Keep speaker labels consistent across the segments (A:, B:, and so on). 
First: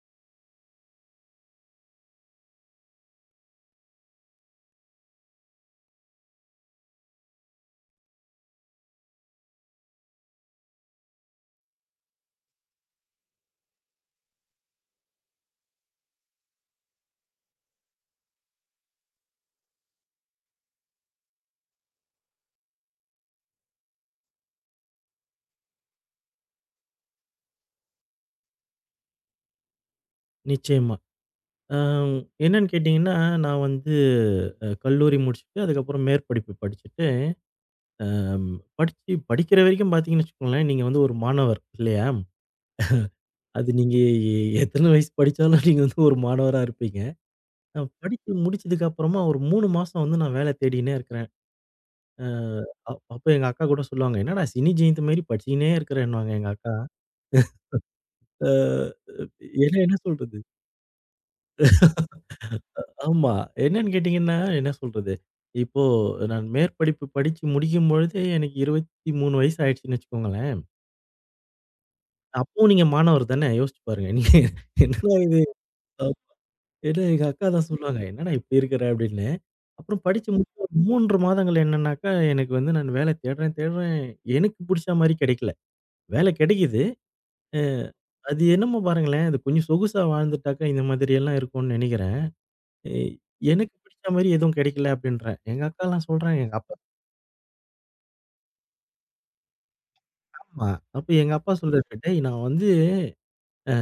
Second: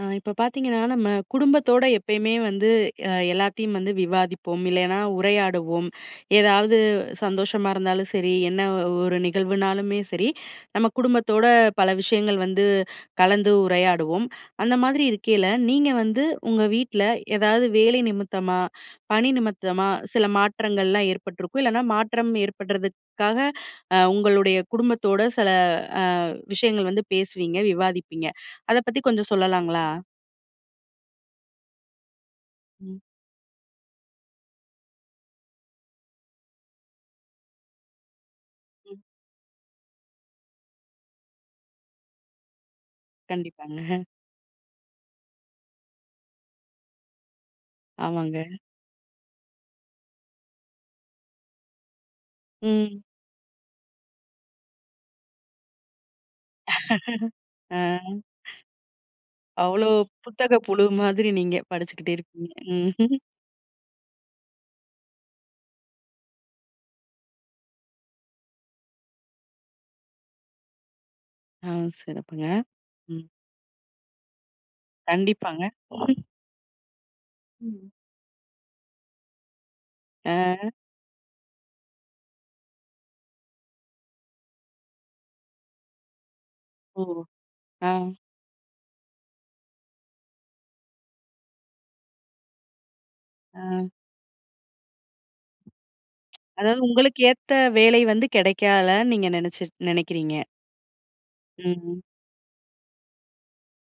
A: இப்ப பார்த்தீங்கன்னா, நம்ம குடும்பத்தோட எப்பயுமே வந்து எல்லாத்தையும் வந்து விவாதிப்போம். இல்லைன்னா உரையாடுவோம். ஏதாவது சந்தோஷமா இருந்தாலும் சரி, என்ன ஒரு நிகழ்வுனாலுமே சரி, நம்ம குடும்பத்தோட பல விஷயங்கள் வந்து கலந்து உரையாடுவோம். அந்த மாதிரி இருக்கையில, நீங்க வந்து உங்க வீட்ல ஏதாவது வேலை நிமித்தமா, பணி நிமித்தமா சில மாற்றங்கள்லாம் ஏற்பட்டிருக்கும். இல்லன்னா மாற்றம் ஏற்படுறதுக்காக உங்களுடைய குடும்பத்தோட சில அ விஷயங்கள் வந்து பேசுவீங்க, விவாதிப்பீங்க. அத பத்தி கொஞ்சம் சொல்லலாங்களா?
B: நிச்சயமா. அ என்னன்னு
A: ம்,
B: கேட்டீங்கன்னா, நான் வந்து கல்லூரி முடிச்சுட்டு, அதுக்கப்புறம் மேற்படிப்பு படிச்சுட்டு,
A: ம்.
B: படிச்சு படிக்கிற வரைக்கும் பார்த்தீங்கன்னு வச்சுக்கோங்களேன், நீங்க வந்து ஒரு மாணவர் இல்லையா? அது
A: கண்டிப்பாங்க.
B: நீங்க எ எத்தன வயசு படிச்சாலும் நீங்க வந்து ஒரு மாணவரா இருப்பீங்க. படிச்சு
A: ஆமாங்க.
B: முடிச்சதுக்கு அப்புறமா ஒரு 3 மாசம் வந்து நான் வேல தேடினே இருக்கிறேன். அ அப்
A: ம்.
B: அப்ப எங்க அக்கா கூட சொல்லுவாங்க, "என்னடா சினி ஜெயந்த் மாரி படிச்சுக்கினே இருக்கிறேன்னுவாங்க" எங்க அக்கா.
A: ஆ
B: அ ஏன்னா
A: அவ்ளோ
B: என்ன சொல்றது?
A: புத்தக புழு மாதிரி நீங்க படிச்சுக்கிட்டே இருக்கீங்க. ம்.
B: ஆமா. என்னன்னு கேட்டீங்கன்னா, என்ன சொல்றது? இப்போ நான் மேற்படிப்பு படிச்சு முடிக்கும் பொழுதே எனக்கு 23 வயசு ஆயிடுச்சுன்னு வச்சுக்கோங்களேன்.
A: ஆ சிறப்புங்க.
B: அப்பவும் நீங்க மாணவர்
A: ம்.
B: தானே! யோசிச்சு பாருங்க. நீங்க என்னடா இது?
A: கண்டிப்பாங்க.
B: அஹ் ஏன்னா எங்க அக்கா தான்
A: ம்.
B: சொல்லுவாங்க, "என்னடா இப்படி இருக்கிற?" அப்படின்னு. அப்புறம் படிச்சு
A: ஆ.
B: முடிச்சு ஒரு 3 மாதங்கள் என்னன்னாக்கா, எனக்கு வந்து நான் வேலை தேடுறேன், தேடுறேன். எனக்கு புடிச்ச மாரி கிடைக்கல. வேலை கிடைக்குது.
A: ஓ!
B: அ
A: ஆ,
B: அது என்னமோ பாருங்களேன், அது கொஞ்சம் சொகுசா வாழ்ந்துட்டாக்கா, இந்த மாதிரியெல்லாம் இருக்கும்னு நெனைக்கிறேன். எ
A: ஆ.
B: எனக்கு பிடிச்ச மாரி எதுவும் கிடைக்கல அப்படின்றேன். எங்க அக்காலாம் சொல்றாங்க, எங்க அப்பா.
A: அதாவது உங்களுக்கு ஏத்த வேலை வந்து கிடைக்கலன்னு நீங்க நெனச்சு நெனைக்கிறீங்க.
B: ஆமா. அப்ப எங்க அப்பா சொல்றாரு,
A: ம்,
B: "டேய் நான் வந்து அ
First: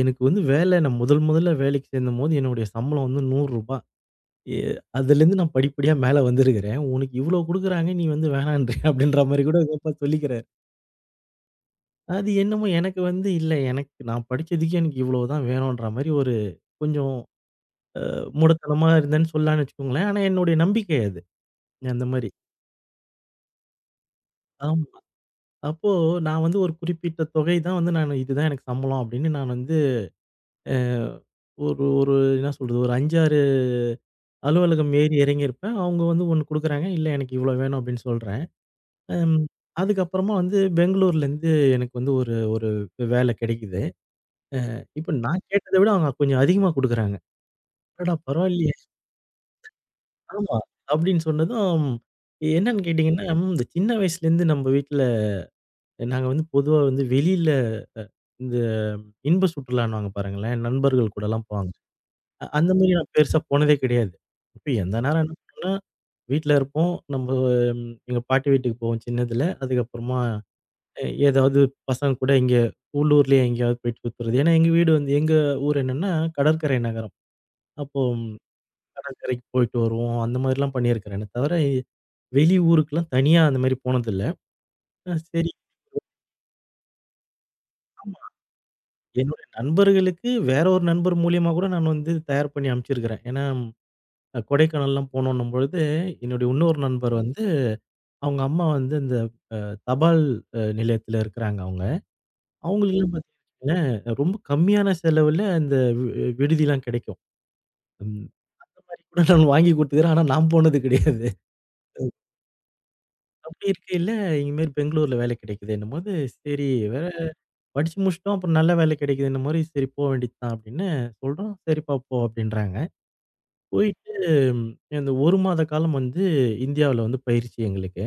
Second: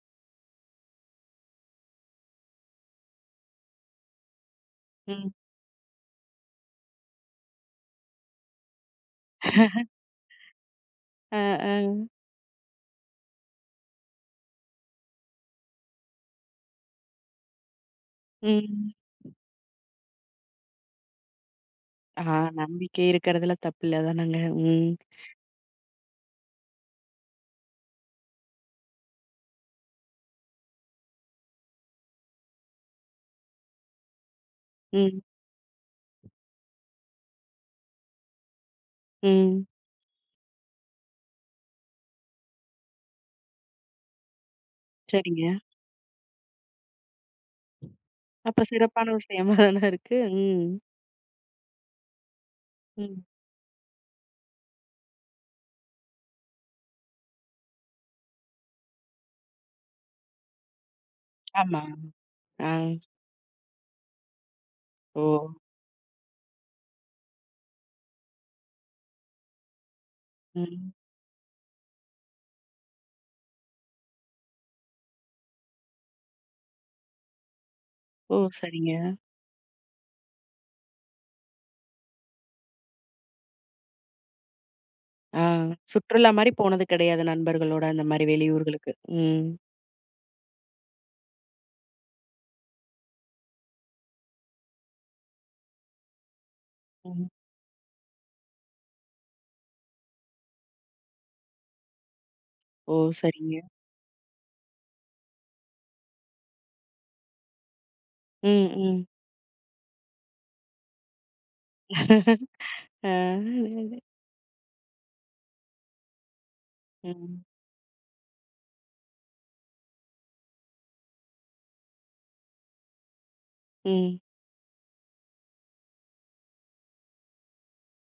B: எனக்கு வந்து வேலை நான் முதல் முதல்ல வேலைக்கு சேர்ந்தம்போது என்னுடைய சம்பளம் வந்து ரூ. 100. எ
A: ம்.
B: அதுலேருந்து நான் படிப்படியா மேல வந்திருக்கிறேன். உனக்கு இவ்ளோ குடுக்குறாங்க. நீ வந்து வேணான்றியா?" அப்படின்ற மாரி கூட எங்க அப்பா சொல்லிக்கிறாரு.
A: ஆ, ஆ.
B: அது என்னமோ எனக்கு வந்து இல்ல எனக்கு நான் படிச்சதுக்கு எனக்கு இவ்ளோ தான் வேணுன்ற மாரி ஒரு கொஞ்சம் முடத்தனமா
A: ம்.
B: இருந்தேன்னு சொல்லலாம்னு வச்சுக்கோங்களேன். ஆனா என்னுடைய நம்பிக்கை அது. அந்த
A: ஆ
B: மாரி.
A: நம்பிக்கை இருக்கிறதுல தப்பில்ல தானங்க.
B: ஆமா.
A: ம்,
B: அப்போ நான் வந்து ஒரு குறிப்பிட்ட தொகை தான் வந்து நான் இதுதான் எனக்கு சம்பளம் அப்படின்னு நான் வந்து ஒரு ஒரு என்ன சொல்றது? ஒரு 5, 6 அலுவலகம் ஏறி
A: ம்,
B: இறங்கியிருப்பேன். அவங்க வந்து ஒண்ணு குடுக்குறாங்க. இல்ல எனக்கு இவ்ளோ வேணும் அப்படின்னு சொல்றேன். அம்
A: ம்.
B: அதுக்கப்புறமா வந்து பெங்களூர்லேருந்து எனக்கு வந்து ஒரு ஒரு வேலை கிடைக்குது. இப்ப
A: சரிங்க.
B: நான் கேட்டத விட அவங்க கொஞ்சம் அதிகமா குடுக்குறாங்க. அடடா!
A: அப்ப
B: பரவாயில்லையே.
A: சிறப்பான விஷயமா தான இருக்கு.
B: ஆமா.
A: ம்,
B: அப்படின்னு சொன்னதும் என்னன்னு
A: ம்.
B: கேட்டீங்கன்னா, இந்த சின்ன வயசுலேருந்து நம்ம வீட்ல நாங்க வந்து பொதுவா வந்து வெளியில இந்த இன்ப சுற்றுலான்னுவாங்க பாருங்களேன். நண்பர்கள் கூடலாம் போவாங்க.
A: ஆமா. ஆ.
B: அந்த மாரி நான் பெருசா போனதே கிடையாது. இப்ப எந்த
A: ஓ!
B: நேரம் என்ன பண்ணுவோம்னா, வீட்ல இருப்போம். நம்ப எங்க பாட்டி வீட்டுக்கு போவோம் சின்னதுல. அதுக்கப்புறமா
A: ம்.
B: ஏதாவது பசங்க கூட இங்க உள்ளூர்லயே எங்கேயாவது போயிட்டு சுத்துறது. ஏன்னா எங்க வீடு வந்து எங்க ஊர் என்னன்னா கடற்கரை நகரம். அப்போ
A: ஓ! சரிங்க.
B: கடற்கரைக்கு போயிட்டு வருவோம். அந்த மாரிலாம் பண்ணியிருக்கிறேனே தவிர, வெளி ஊருக்குலாம் தனியா அந்த மாரி போனதில்ல.
A: ஆ
B: சரி,
A: சுற்றுலா மாரி போனது கிடையாது நண்பர்களோட அந்த மாரி வெளியூர்களுக்கு. ம்.
B: என்னுடைய நண்பர்களுக்கு வேற ஒரு நண்பர் மூலியமா கூட நான் வந்து தயார் பண்ணி அனுப்பிச்சிருக்கிறேன். ஏன்னா, கொடைக்கானல்லாம் போனோன்னும் பொழுது, என்னுடைய இன்னொரு நண்பர்
A: ம்.
B: வந்து அவங்க அம்மா வந்து இந்த அ தபால் நிலையத்துல இருக்கிறாங்க அவங்க.
A: ஓ!
B: அவங்களுக்கெல்லாம்
A: சரிங்க.
B: பார்த்தீங்கன்னு வச்சுக்கோங்களேன், ரொம்ப கம்மியான செலவுல அந்த வி விடுதிலாம் கிடைக்கும். ம்.
A: ம்,
B: அந்த மாரி
A: ம்.
B: கூட நான் வாங்கி குடுத்துக்கிறேன். ஆனா நான் போனது கிடையாது.
A: ஆ.
B: அப்படி இருக்கையில இந்த மாரி பெங்களூர்ல வேலை கிடைக்குதுன்னும்போது, சரி வேற
A: ம்.
B: படிச்சு முடிச்சுட்டோம். அப்புறம் நல்ல வேலை கிடைக்குதுன்னும் போது, சரி போ வேண்டியது தான் அப்படின்னு சொல்றோம். சரிப்பா போ அப்படின்றாங்க. போயிட்டு
A: ம்.
B: ம், இந்த 1 மாத காலம் வந்து இந்தியாவுல வந்து பயிற்சி எங்களுக்கு.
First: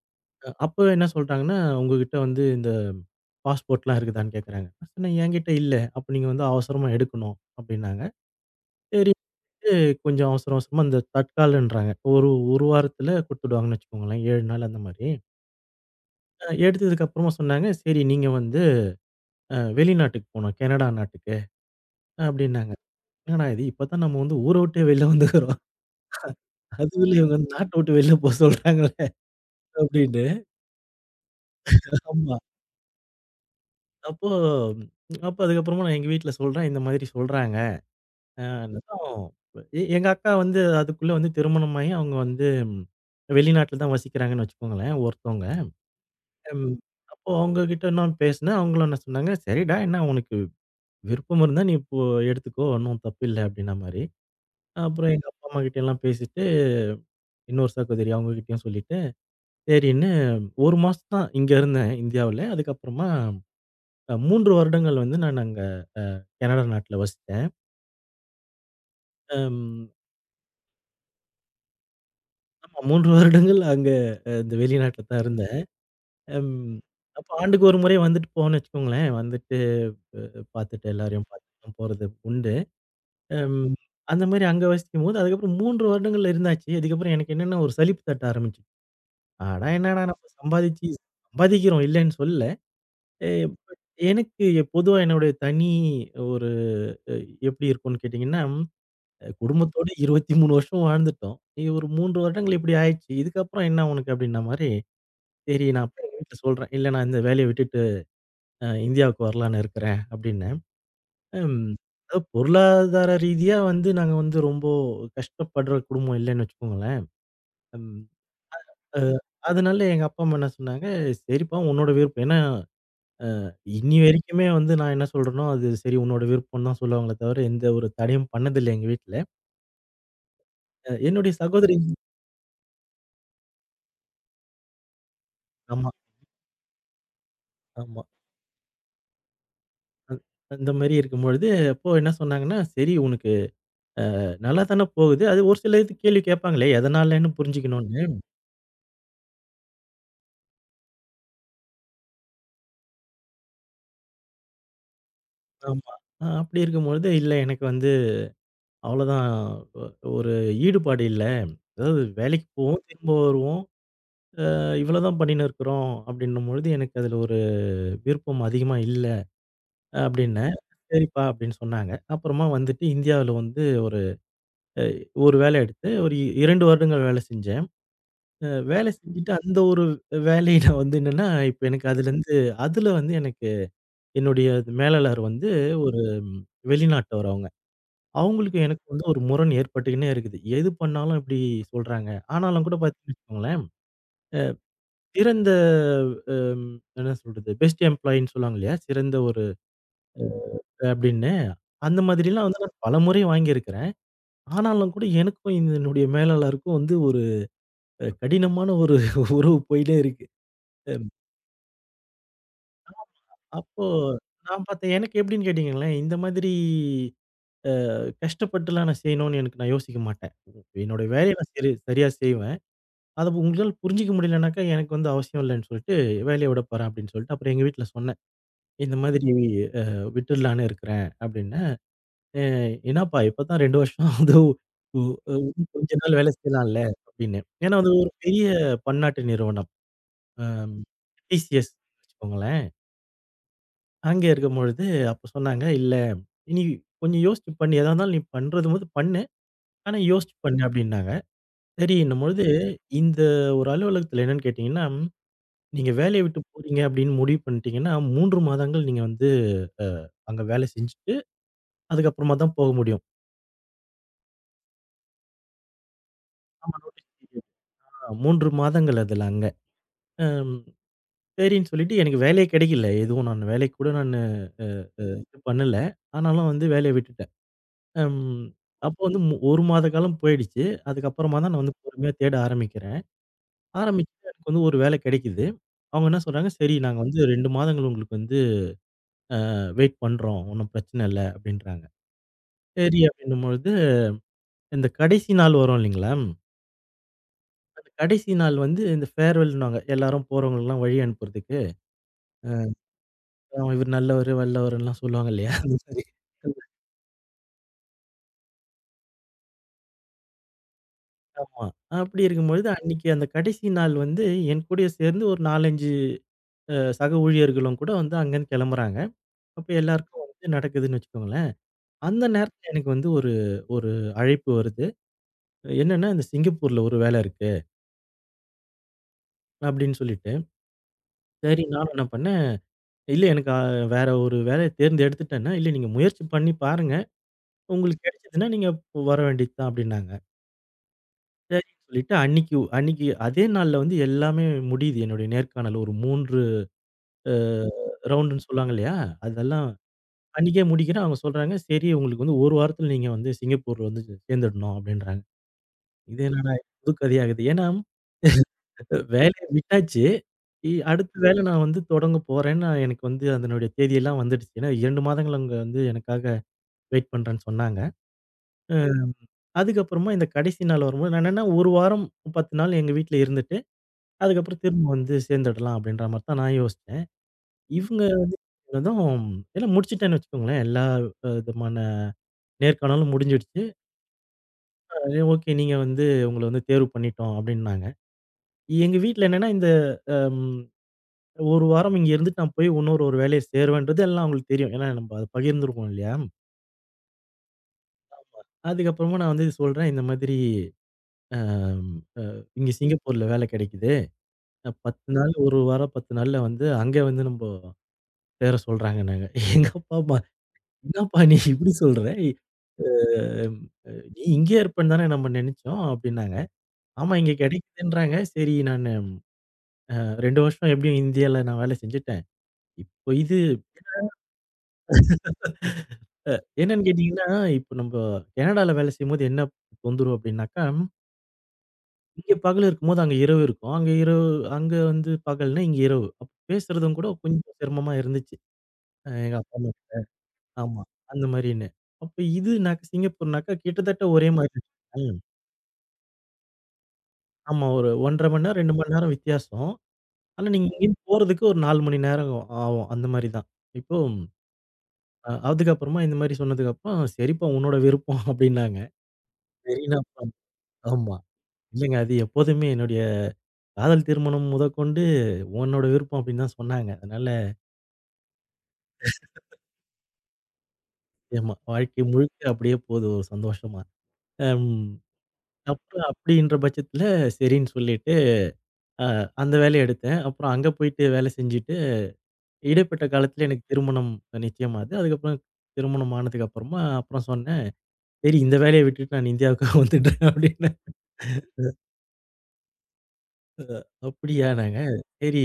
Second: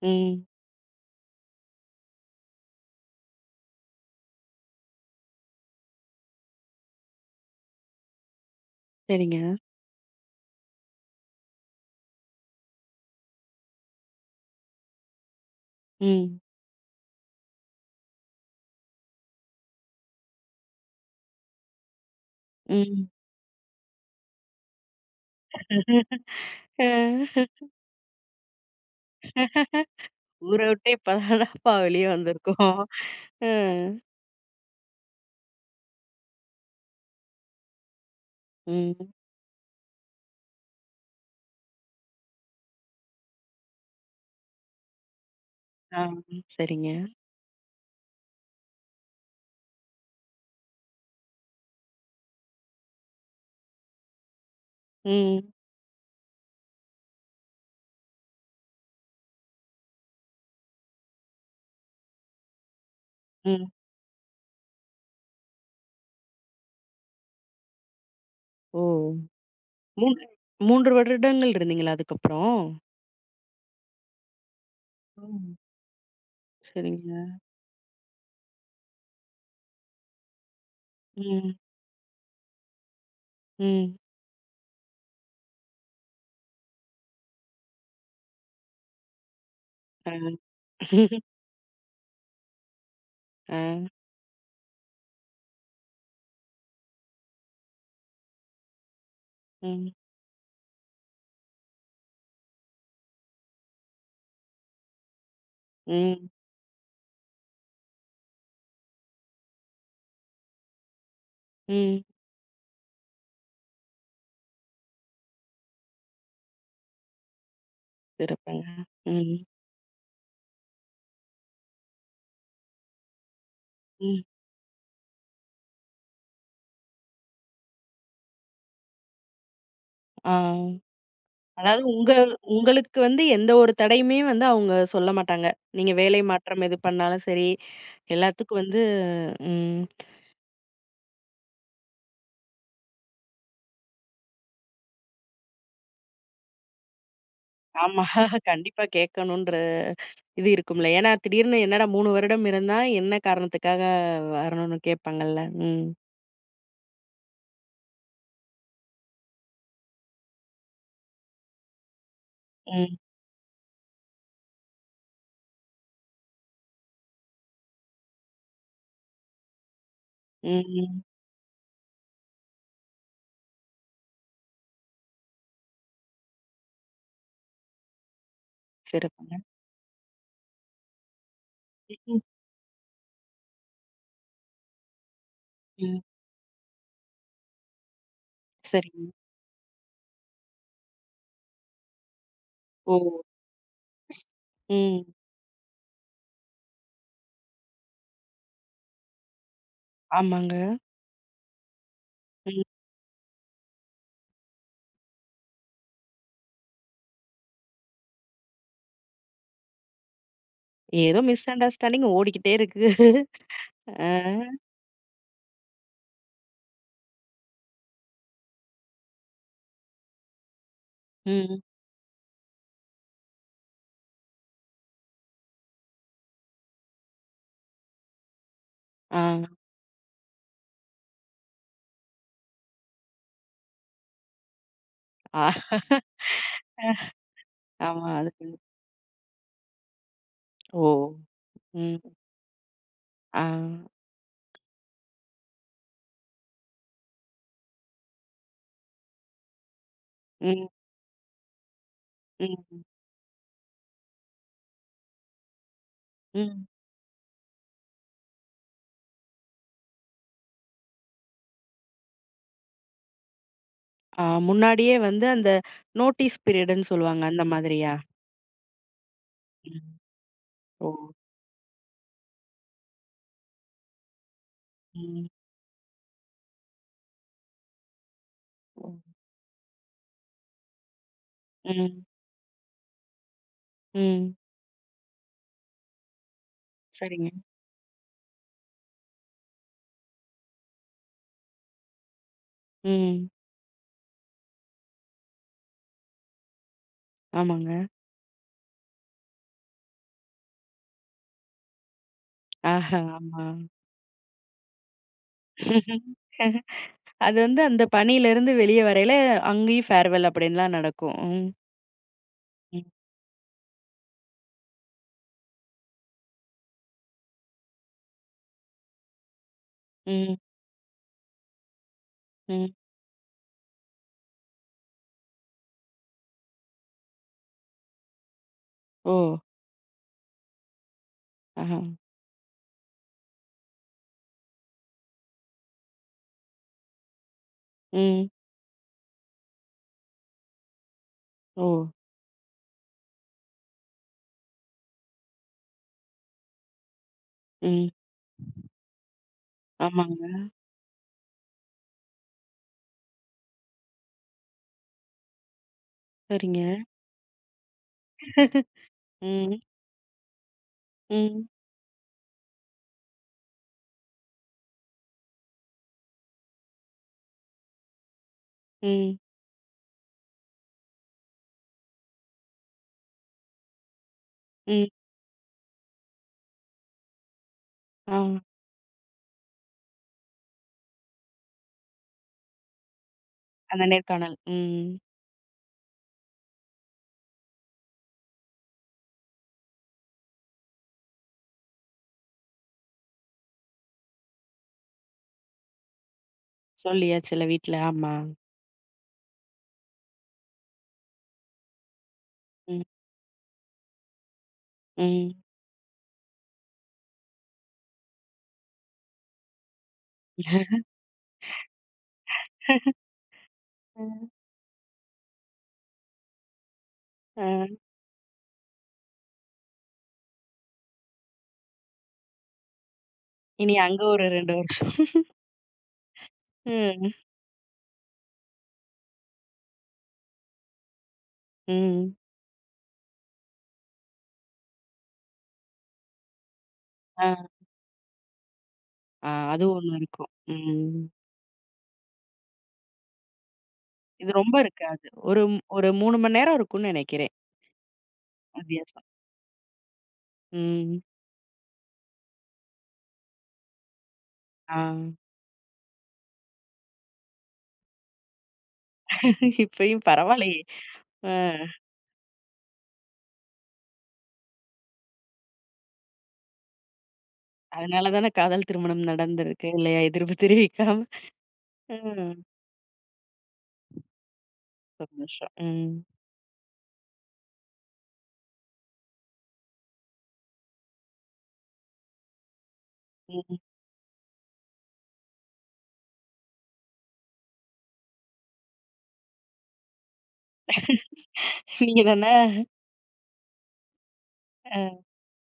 A: ம்.
B: அப்ப என்ன சொல்ட்டாங்கன்னா, "உங்ககிட்ட வந்து இந்த பாஸ்போர்ட்லாம் இருக்குதான்னு கேட்குறாங்க." நான் சொன்னேன், "என்கிட்ட இல்ல. அப்ப நீங்க வந்து அவசரமா எடுக்கணும்." அப்படின்னாங்க. சரி,
A: சரிங்க.
B: கொஞ்சம் அவசர அவசரமா இந்த தட்கால்ன்றாங்க. ஒரு 1 வாரத்துல குடுத்துடுவாங்கன்னு வச்சுக்கோங்களேன். 7 நாள் அந்த மாரி.
A: ம்.
B: எடுத்ததுக்கு அப்புறமா சொன்னாங்க, "சரி நீங்க வந்து வெளிநாட்டுக்கு போணும். கனடா நாட்டுக்கு." அப்படின்னாங்க.
A: ம்.
B: என்னடா இது, இப்பதான் நம்ம வந்து ஊர விட்டே வெளில வந்துக்குறோம். அதுக்குள்ள இவங்க
A: ஆ.
B: வந்து நாட்ட விட்டு வெளில போ சொல்றாங்களே அப்படின்னு.
A: ஊர விட்டே இப்பதானப்பா வெளிய
B: ஆமா.
A: வந்திருக்கோம். அ.
B: அப்போ அதுக்கப்புறமா நான் எங்க வீட்ல சொல்றேன். இந்த மாதிரி சொல்றாங்க. ஆ,
A: ம்.
B: அதான். எங்க அக்கா வந்து அதுக்குள்ள வந்து திருமணமாகி அவங்க வந்து வெளிநாட்ல தான் வசிக்கிறாங்கன்னு வச்சுக்கோங்களேன், ஒருத்தவங்க.
A: ஆ.
B: ம்.
A: சரிங்க.
B: அப்போ அவங்க கிட்ட நான் பேசினேன். அவங்களும் என்ன சொன்னாங்க, "சரிடா என்ன உனக்கு விருப்பம் இருந்தா நீ இப்போ எடுத்துக்கோ, ஒண்ணும் தப்பில்ல." அப்படின்ன மாரி. அப்புறம் எங்க அப்பா,
A: ம்.
B: அம்மா கிட்ட எல்லாம் பேசிட்டு, இன்னொரு சகோதரி அவங்க கிட்டயும் சொல்லிட்டு, சரின்னு 1 மாசம் தான் இங்க இருந்தேன் இந்தியாவுல. அதுக்கப்புறமா
A: ம்.
B: 3 வருடங்கள் வந்து நான் அங்க கனடா நாட்ல வசிச்சேன்.
A: ஓ!
B: அம்
A: 3 3 வருடங்கள் இருந்தீங்களா அதுக்கப்புறம்?
B: ஆமா, 3 வருடங்கள் அங்க இந்த வெளிநாட்ல தான்
A: ம்.
B: இருந்தேன். ம்.
A: சரிங்க.
B: அப்ப ஆண்டுக்கு ஒரு முறை வந்துட்டு போவோம்ன்னு வச்சுக்கோங்களேன். வந்துட்டு பார்த்துட்டு எல்லாரையும்
A: ம்.
B: பார்த்துட்டு போறது உண்டு. ம்.
A: ம்.
B: அந்த மாரி அங்க வசிக்கும்போது, அதுக்கப்புறம் 3 வருடங்கள் இருந்தாச்சு. அதுக்கப்புறம் எனக்கு என்னன்னா ஒரு சலிப்பு தட்ட ஆரம்பிச்சுச்சு. ஆனா என்னடா
A: ஆ.
B: நம்ம சம்பாதிச்சு சம்பாதிக்கிறோம் இல்லன்னு சொல்லல. எ
A: ஆ,
B: பொதுவா என்னுடைய தனி ஒரு அ எப்படி இருக்கும்ன்னு கேட்டீங்கன்னா, குடும்பத்தோட
A: ம்,
B: 23 வருஷம் வாழ்ந்துட்டோம். இது ஒரு 3 வருடங்கள் இப்படி ஆயிடுச்சு. இதுக்கப்புறம் என்ன உனக்கு அப்படின்ன மாரி, சரி நான் போய் எங்க
A: ம்,
B: வீட்ல சொல்றேன். இல்ல, நான் இந்த வேலைய விட்டுட்டு இந்தியாவுக்கு வரலான்னு இருக்கிறேன் அப்படின்னு. ம்.
A: ம்.
B: அதாவது பொருளாதார ரீதியா வந்து நாங்க வந்து ரொம்ப கஷ்டப்படுற குடும்பம் இல்லைன்னு வச்சுக்கோங்களேன். ம்.
A: சிறப்புங்க.
B: அ
A: ம்,
B: அதனால எங்க அப்பா அம்மா என்ன சொன்னாங்க, "சரிப்பா உன்னோட விருப்பம்." ஏன்னா இன்னி
A: ம்.
B: வரைக்குமே வந்து நான் என்ன சொல்றேனோ, அது சரி, உன்னோட விருப்பம் தான் சொல்லுவாங்களே தவிர, எந்த ஒரு தடையும் பண்ணதில்ல எங்க வீட்ல.
A: ஆ.
B: என்னுடைய சகோதரி.
A: அதாவது உங்க உங்களுக்கு வந்து எந்த ஒரு தடையுமே வந்து அவங்க சொல்ல மாட்டாங்க.
B: ஆமா,
A: நீங்க வேலை மாற்றம் எது பண்ணாலும் சரி,
B: ஆமா.
A: எல்லாத்துக்கும் வந்து ம்.
B: அ அந்த மாரி இருக்கும்பொழுது, அப்போ என்ன சொன்னாங்கன்னா, "சரி உனக்கு நல்லா தானே போகுது. அது ஒரு சில இது கேள்வி கேட்பாங்களே, எதனாலன்னு
A: ஆமா.
B: புரிஞ்சுக்கணும்னு."
A: கண்டிப்பா கேட்கணுன்ற இது இருக்கும்ல. ஏன்னா திடீர்னு என்னடா 3 வருடம் இருந்தா என்ன காரணத்துக்காக வரணும்னு கேட்பாங்கள்ல. ம்,
B: ஆமா. அப்படி இருக்கும்பொழுது, "இல்ல எனக்கு வந்து அவ்வளோதான். ஒ ஒரு ஈடுபாடு இல்ல. அதாவது வேலைக்கு போவோம்,
A: ம்,
B: திரும்ப வருவோம். அ இவ்வளோதான் பண்ணின்னு இருக்கிறோம் அப்படின்னும்பொழுது, எனக்கு அதில ஒரு விருப்பம் அதிகமா இல்ல அப்படின்னேன்.
A: ம், ம்.
B: சரிப்பா அப்படின்னு சொன்னாங்க. அப்புறமா வந்துட்டு இந்தியாவில வந்து ஒரு ஒரு வேலை எடுத்து ஒரு 2 வருடங்கள் வேலை செஞ்சேன். வேலை செஞ்சுட்டு
A: சிறப்புங்க.
B: அந்த ஒரு வேலையில வந்து என்னன்னா, இப்ப எனக்கு
A: ம்,
B: அதுலேருந்து அதில வந்து எனக்கு என்னுடைய மேலாளர் வந்து
A: ம்.
B: ஒரு ம், வெளிநாட்டவர் அவங்க. அவங்களுக்கும் எனக்கும் வந்து
A: சரிங்க.
B: ஒரு முரண் ஏற்பட்டுக்கின்னே இருக்குது. எது பண்ணாலும் இப்படி சொல்றாங்க. ஆனாலும் கூட
A: ஓ!
B: பார்த்தீங்கன்னு வச்சுக்கோங்களேன்,
A: ம்.
B: சிறந்த அம் என்ன சொல்றது? பெஸ்ட் எம்ப்ளாயின்னு சொல்லுவாங்க இல்லையா? சிறந்த ஒரு
A: ஆமாங்க.
B: அப்படின்னு. அந்த மாதிரிலாம்
A: ம்.
B: வந்து நான் பலமுறை வாங்கியிருக்கிறேன். ஆனாலும் கூட எனக்கும் இந்த என்னுடைய மேலாளருக்கும் வந்து ஒரு கடினமான ஒரு உறவு போயிட்டே இருக்கு.
A: ஏதோ மிஸ் அண்டர்ஸ்டாண்டிங் ஓடிக்கிட்டே இருக்கு.
B: அப்போ
A: ஆ,
B: நான் பார்த்தேன், எனக்கு எப்படின்னு கேட்டீங்களேன், இந்த மாதிரி கஷ்டப்பட்டுலாம் நான் செய்யணும்னு எனக்கு நான் யோசிக்க மாட்டேன். என்னோட வேலைய நான்
A: ம்.
B: சரி சரியா செய்வேன். அத உங்களால புரிஞ்சுக்க முடியலனாக்கா, எனக்கு வந்து அவசியம் இல்லன்னு சொல்லிட்டு, வேலைய விட போறேன் அப்படின்னு சொல்லிட்டு, அப்புறம் எங்க வீட்ல சொன்னேன். இந்த
A: ஆ,
B: மாதிரி அ விட்டுடலான்னு இருக்கிறேன் அப்படின்னேன். "அ என்னப்பா இப்பதான் 2 வருஷம் ஆகுது. உ அ இன்னும்
A: ஆ.
B: கொஞ்ச நாள் வேலை செய்யலாம்ல" அப்படின்னு. ஏன்னா அது
A: ஆமா.
B: ஒரு பெரிய
A: அதுக்கு
B: பன்னாட்டு நிறுவனம். அம்
A: ஓ!
B: டிசிஎஸ்
A: ம்.
B: வச்சுக்கோங்களேன்.
A: ஆ.
B: அங்க இருக்கும்பொழுது அப்ப சொன்னாங்க, "இல்ல இனி கொஞ்சம் யோசிச்சு பண்ணு. எதா இருந்தாலும் நீ பண்றது போது பண்ணு. ஆனா யோசிச்சு பண்ணு"
A: ம்,
B: அப்படின்னாங்க. சரின்னும்பொழுது,
A: ம்,
B: இந்த ஒரு அலுவலகத்துல என்னன்னு கேட்டீங்கன்னா, நீங்க வேலைய விட்டு
A: ம்.
B: போறீங்க அப்படின்னு முடிவு பண்ணிட்டீங்கன்னா, 3 மாதங்கள் நீங்க வந்து அங்க வேலை செஞ்சுட்டு, அதுக்கப்புறமா தான் போக முடியும்.
A: ஆ முன்னாடியே வந்து அந்த நோட்டீஸ்
B: ஆமா,
A: பீரியடுன்னு
B: நோட்டீஸ்
A: சொல்லுவாங்க. அந்த
B: பீரியட்
A: மாதிரியா?
B: தான். 3 மாதங்கள் அதுல அங்க.
A: ம்.
B: அம்
A: ஓ!
B: சரின்னு சொல்லிட்டு எனக்கு வேலையே கிடைக்கல. எதுவும் நான் வேலைக்கு கூட நானு இது
A: ம்.
B: பண்ணல. ஆனாலும் வந்து வேலைய விட்டுட்டேன். அம்
A: ஓ!
B: அப்போ வந்து 1 மாத காலம் போயிடுச்சு. அதுக்கப்புறமா தான் நான் வந்து
A: ம்,
B: பொறுமையா தேட ஆரம்பிக்கிறேன். ஆரம்பிச்சு
A: ம்.
B: எனக்கு வந்து ஒரு வேலை கிடைக்குது. அவங்க என்ன சொல்றாங்க, "சரி நாங்க வந்து
A: சரிங்க.
B: 2 மாதங்கள் உங்களுக்கு வந்து வெயிட் பண்றோம். ஒண்ணும் பிரச்சனை இல்ல" அப்படின்றாங்க. சரி
A: ம்.
B: அப்படின்னும்பொழுது இந்த கடைசி நாள் வரும் இல்லைங்களா?
A: ஆமாங்க.
B: அந்த கடைசி நாள் வந்து இந்த ஃபேர்வெல்ன்னுவாங்க. எல்லாரும் போறவங்களுக்கெல்லாம் வழி அனுப்புறதுக்கு.
A: ஆஹா! ஆமா.
B: இவர் நல்லவரு, வல்லவருன்லாம் சொல்லுவாங்க இல்லையா? அந்த மாரி.
A: அது வந்து அந்த பணியிலருந்து வெளிய வரையில அங்கேயும் ஃபேர்வெல் அப்படின்லாம் நடக்கும். ம்,
B: ஆமா. அப்படி இருக்கும்பொழுது
A: ம்,
B: அன்னைக்கு அந்த கடைசி நாள் வந்து என் கூடயே சேர்ந்து ஒரு 4, 5 சக ஊழியர்களும் கூட வந்து அங்கேருந்து கெளம்புறாங்க. அப்ப எல்லாருக்கும்
A: ம்,
B: வந்து நடக்குதுன்னு வச்சுக்கோங்களேன். அந்த நேரத்துல
A: ம்.
B: எனக்கு வந்து ஒரு ஒரு அழைப்பு வருது. என்னன்னா, இந்த சிங்கப்பூர்ல ஒரு வேலை இருக்கு
A: ஓ!
B: அப்படின்னு சொல்லிட்டு. சரி
A: ஆஹா!
B: நானும் என்ன பண்ணேன், இல்ல எனக்கு வேற ஒரு வேலைய தேர்ந்தெடுத்துட்டேன்னா, இல்ல நீங்க முயற்சி பண்ணி பாருங்க. உங்களுக்கு
A: ம்.
B: கிடைச்சதுன்னா நீங்க வர வேண்டியது தான் அப்டின்னாங்க.
A: ஓ!
B: சரின்னு சொல்லிட்டு அன்னைக்கு அன்னைக்கு அதே நாள்ல வந்து எல்லாமே முடியுது. என்னுடைய நேர்காணல் ஒரு 3 அ
A: ம்.
B: ரவுண்டுன்னு சொல்லுவாங்க இல்லையா? அதெல்லாம்
A: ஆமாங்க.
B: அன்னைக்கே முடிக்கிறேன். அவங்க சொல்றாங்க, "சரி உங்களுக்கு வந்து 1 வாரத்துல நீங்க வந்து சிங்கப்பூர்ல வந்து சேர்ந்துடணும்" அப்டின்றாங்க. இது என்னடா
A: சரிங்க.
B: புது கதையாகுது. ஏன்னா வேலைய
A: ம்,
B: விட்டாச்சு. அடுத்த வேலை
A: ம்,
B: நான் வந்து தொடங்க போறேன்னு நான் எனக்கு வந்து அதனுடைய தேதியெல்லாம் வந்துடுச்சு. ஏன்னா 2 மாதங்கள் அங்க வந்து எனக்காக வெயிட் பண்றேன்னு சொன்னாங்க.
A: ம்,
B: அதுக்கப்புறமா இந்த கடைசி நாள் வரும்போது நான் என்னன்னா, 1 வாரம் 10 நாள் எங்க வீட்ல இருந்துட்டு, அதுக்கப்புறம் திரும்ப
A: ம்.
B: வந்து சேர்ந்துடலாம் அப்படின்ற மாரி தான் நான் யோசிச்சேன். இவங்க
A: ஆ.
B: வந்ததும் எல்லாம் முடிச்சுட்டேன்னு வச்சுக்கோங்களேன். எல்லா விதமான நேர்காணலும் முடிஞ்சிடுச்சு.
A: அந்த நேர்காணல். ம்.
B: அதுலயே ஓகே, நீங்க வந்து உங்கள வந்து தேர்வு பண்ணிட்டோம் அப்படின்னாங்க. எங்க வீட்ல என்னன்னா இந்த அம் 1 வாரம் இங்க இருந்துட்டு நான் போய் இன்னொரு ஒரு வேலைய சேருவேன்றது எல்லாம் அவங்களுக்கு தெரியும். ஏன்னா நம்ம அத பகிர்ந்துருக்கோம் இல்லையா?
A: சொல்லியாச்சுல்ல வீட்ல. ஆமா.
B: அதுக்கப்புறமா நான் வந்து இது சொல்றேன், இந்த மாதிரி அ அ இங்க
A: ம்,
B: சிங்கப்பூர்ல வேலை கிடைக்குது. 10
A: ம்.
B: நாள், 1 வாரம் 10 நாள்ல வந்து அங்க வந்து நம்போ சேர சொல்றாங்க நாங்க. எங்க அப்பா, அம்மா, "என்னப்பா நீ இப்படி சொல்ற? நீ
A: ம்.
B: இங்கேயே இருப்பேன்னு தானே நம்ம நெனச்சோம்" அப்படின்னாங்க. "ஆமா, இங்க
A: ஆ.
B: கெடைக்குதுன்றாங்க. சரி, நானு 2 வருஷம் எப்படியும் இந்தியால நான் வேலை செஞ்சுட்டேன். இப்போ இது"
A: இனி அங்க ஒரு 2 வருஷம்.
B: என்னன்னு
A: ம்,
B: கேட்டீங்கன்னா, இப்போ நம்ப கனடால வேலை செய்யும்போது என்ன தொந்தரவு அப்படின்னாக்கா,
A: ம்.
B: இங்க பகல் இருக்கும்போது அங்க இரவு இருக்கும். அங்க இரவு, அங்க வந்து பகல்னா, இங்க இரவு. அப்ப பேசுறதும் கூட
A: ஆ,
B: கொஞ்சம் சிரமமா இருந்துச்சு.
A: ஆ.
B: எங்க அப்பா,
A: அது
B: அம்மா.
A: ஒண்ணு இருக்கும்.
B: ஆமா.
A: ம்.
B: அந்த மாரின்னு. அப்ப இது நாங்க சிங்கப்பூர்னாக்கா கிட்டத்தட்ட ஒரே
A: இது
B: மாரி
A: ரொம்ப இருக்காது.
B: இருந்துச்சுங்க.
A: ஒரு ஒரு 3 மணி நேரம் இருக்கும்னு நெனைக்கிறேன்.
B: ஆமா. ஒரு 1 1/2 மணி நேரம், 2 மணி
A: வித்தியாசம்.
B: நேரம் வித்தியாசம். ஆனா நீங்க இங்கேருந்து
A: ம்.
B: போறதுக்கு ஒரு 4 மணி நேரம் ஆகும். அந்த மாரி தான். இப்போ
A: ஆ.
B: அதுக்கப்புறமா இந்த மாரி சொன்னதுக்கப்புறம், "சரிப்பா உன்னோட விருப்பம்" அப்டின்னாங்க. சரி
A: இப்பயும்
B: நான் பண்
A: பரவாயில்லையே!
B: ஆமா.
A: ஆ.
B: இல்லங்க, அது எப்போதுமே என்னுடைய காதல் திருமணம் முதற்கொண்டு உன்னோட விருப்பம் அப்டின்னு தான் சொன்னாங்க. அதனால
A: அதனால தானே காதல் திருமணம் நடந்திருக்கு இல்லையா? எதிர்ப்பு தெரிவிக்காம.
B: ஆமா வாழ்க்கை
A: ம்.
B: முழுக்க அப்டியே போது ஒரு சந்தோஷமா. அம்
A: சந்தோஷம். ம்.
B: அப்புறம் அப்டின்ற பட்சத்துல சரின்னு சொல்லிட்டு அ அந்த வேலைய எடுத்தேன். அப்புறம் அங்க போயிட்டு வேலை செஞ்சுட்டு, இடைப்பட்ட காலத்துல எனக்கு திருமணம் நிச்சயமாது. அதுக்கப்புறம் திருமணம் ஆனதுக்கு அப்புறமா அப்புறம் சொன்னேன், "சரி இந்த வேலைய விட்டுட்டு நான் இந்தியாவுக்கு வந்துட்டேன்" அப்படின்னு.
A: ம். நீங்க தானே? அ.
B: "அப்படியான்னாங்க." சரி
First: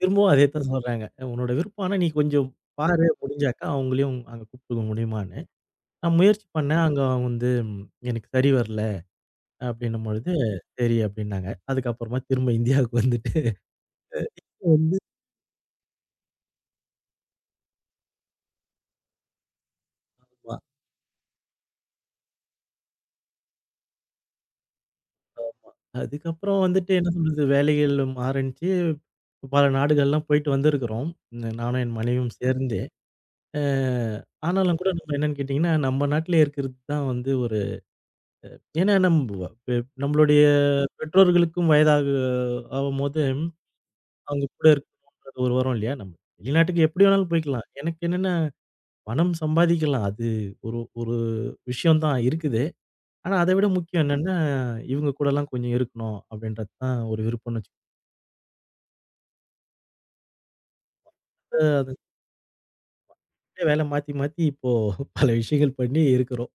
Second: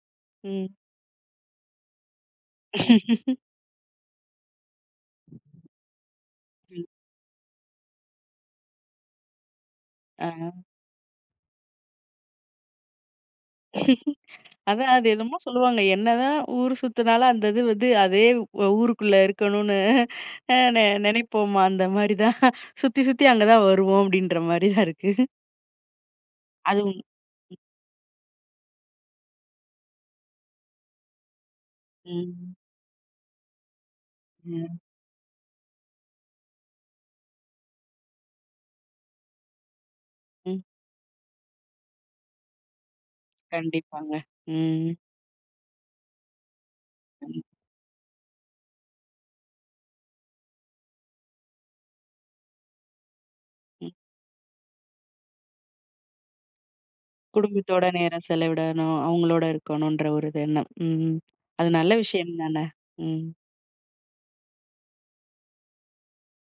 B: திரும்பவும் அதே
A: ம்.
B: தான் சொல்றாங்க. "உன்னோட விருப்பம். ஆனா நீ கொஞ்சம் பாரு முடிஞ்சாக்கா அவங்களையும் அங்க கூப்பிட்டுக்க முடியுமான்னு." நான் முயற்சி பண்ணேன்.
A: ம்.
B: அங்க வந்து எனக்கு சரி வரல அப்படின்னும் பொழுது,
A: ஆ.
B: "சரி" அப்படின்னாங்க. அதுக்கப்புறமா திரும்ப இந்தியாவுக்கு வந்துட்டு.
A: அதான் அது என்னமோ சொல்லுவாங்க. என்னதான் ஊர் சுத்துனாலும் அந்த இது வந்து அதே ஊருக்குள்ள இருக்கணும்னு அ
B: ஆமா.
A: நெ நெனைப்போமா, அந்த மாரி தான். சுத்தி சுத்தி அங்க தான் வருவோம் அப்டின்ற மாரி தான் இருக்கு.
B: அதுக்கப்புறம் வந்துட்டு
A: அதுவும்
B: என்ன சொல்றது, வேலைகள் மாறுனுச்சு. பல நாடுகள்லாம் போயிட்டு வந்திருக்கிறோம். நானும் என் மனைவியும்
A: ம்.
B: சேர்ந்து. அ
A: ம்.
B: ஆனாலும் கூட நம்ம என்னன்னு கேட்டீங்கன்னா, நம்ம நாட்டிலே இருக்கிறது தான் வந்து ஒரு, ஏன்னா நம்ப பெ நம்மளுடைய
A: ம்.
B: பெற்றோர்களுக்கும் வயதாக ஆகும்போது,
A: கண்டிப்பாங்க.
B: அவங்க கூட
A: ம்.
B: இருக்கணும்ன்றது ஒரு வரும் இல்லையா? நம்ம வெளிநாட்டுக்கு எப்படி வேணாலும்
A: ம்.
B: போய்க்கலாம். எனக்கு என்னன்னா பணம் சம்பாதிக்கலாம். அது ஒரு ஒரு விஷயம் தான் இருக்குது. ஆனா அத விட
A: ம்.
B: முக்கியம் என்னன்னா, இவங்க கூடலாம் கொஞ்சம் இருக்கணும் அப்படின்றது தான் ஒரு விருப்பம்னு வச்சுக்கோங்க.
A: குடும்பத்தோட நேரம் செலவிடணும், அவங்களோட இருக்கணுன்ற ஒரு எண்ணம். ம். அது நல்ல
B: அது
A: விஷயம் தானே! ம்.
B: வேல மாத்தி மாத்தி இப்போ பல விஷயங்கள் பண்ணி இருக்கிறோம்.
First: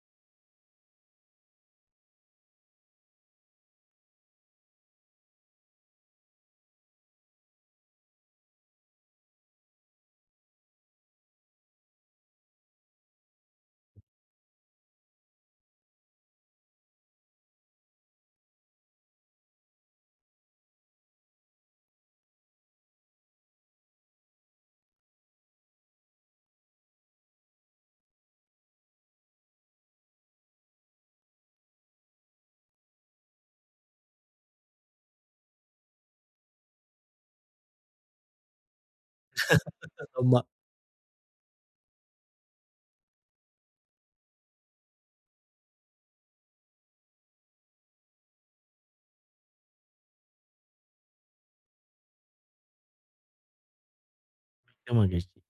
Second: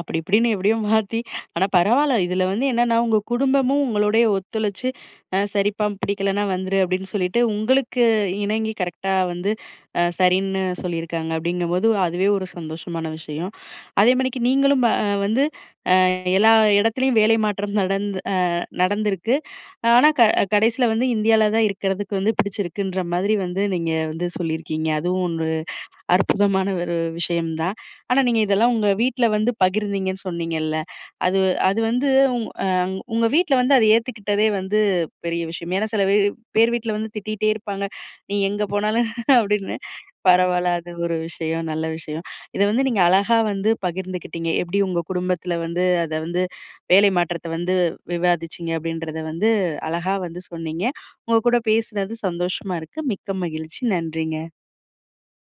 A: அப்படி இப்படின்னு எப்படியோ மாத்தி, ஆனா பரவால்ல. இதுல வந்து என்னன்னா, உங்க குடும்பமும் உங்களோடயே ஒத்துழைச்சு, "அ சரிப்பா பிடிக்கலன்னா வந்துரு" அப்படின்னு சொல்லிட்டு, உங்களுக்கு இணங்கி கரெக்ட்டா வந்து சரின்னு சொல்லியிருக்காங்க. அப்படிங்கும்போது அதுவே ஒரு சந்தோஷமான விஷயம். அதே மாணிக்கு நீங்களும் வந்து எல்லா இடத்துலயும் வேலை மாற்றம் நடந்து நடந்திருக்கு. ஆனா கடைசியில வந்து இந்தியால தான் இருக்கிறதுக்கு வந்து பிடிச்சிருக்குன்ற மாதிரி வந்து நீங்க வந்து சொல்லியிருக்கீங்க. அதுவும் ஒண்ணு அற்புதமான ஒரு விஷயம் தான். ஆனா, நீங்க இதெல்லாம் உங்க வீட்ல வந்து பகிர்ந்தீங்கன்னு சொன்னீங்கல்ல. அது அது வந்து உங் அ உங்க வீட்ல வந்து அத ஏத்துக்கிட்டதே வந்து பெரிய விஷயம். ஏன்னா, சில பேர் பேர் வீட்ல வந்து திட்டிட்டே இருப்பாங்க. "நீ எங்க போனாலும்" அப்படின்னு. பரவால்ல அது ஒரு விஷயம், நல்ல விஷயம். இத வந்து நீங்க அழகா வந்து பகிர்ந்துக்கிட்டீங்க. எப்படி உங்க குடும்பத்துல வந்து அத வந்து வேலை மாற்றத்த வந்து விவாதிச்சீங்க அப்படின்றத வந்து அழகா வந்து சொன்னீங்க. உங்க கூட பேசுனது சந்தோஷமா இருக்கு. மிக்க மகிழ்ச்சி. நன்றிங்க.
B: மிக்க மகிழ்ச்சி.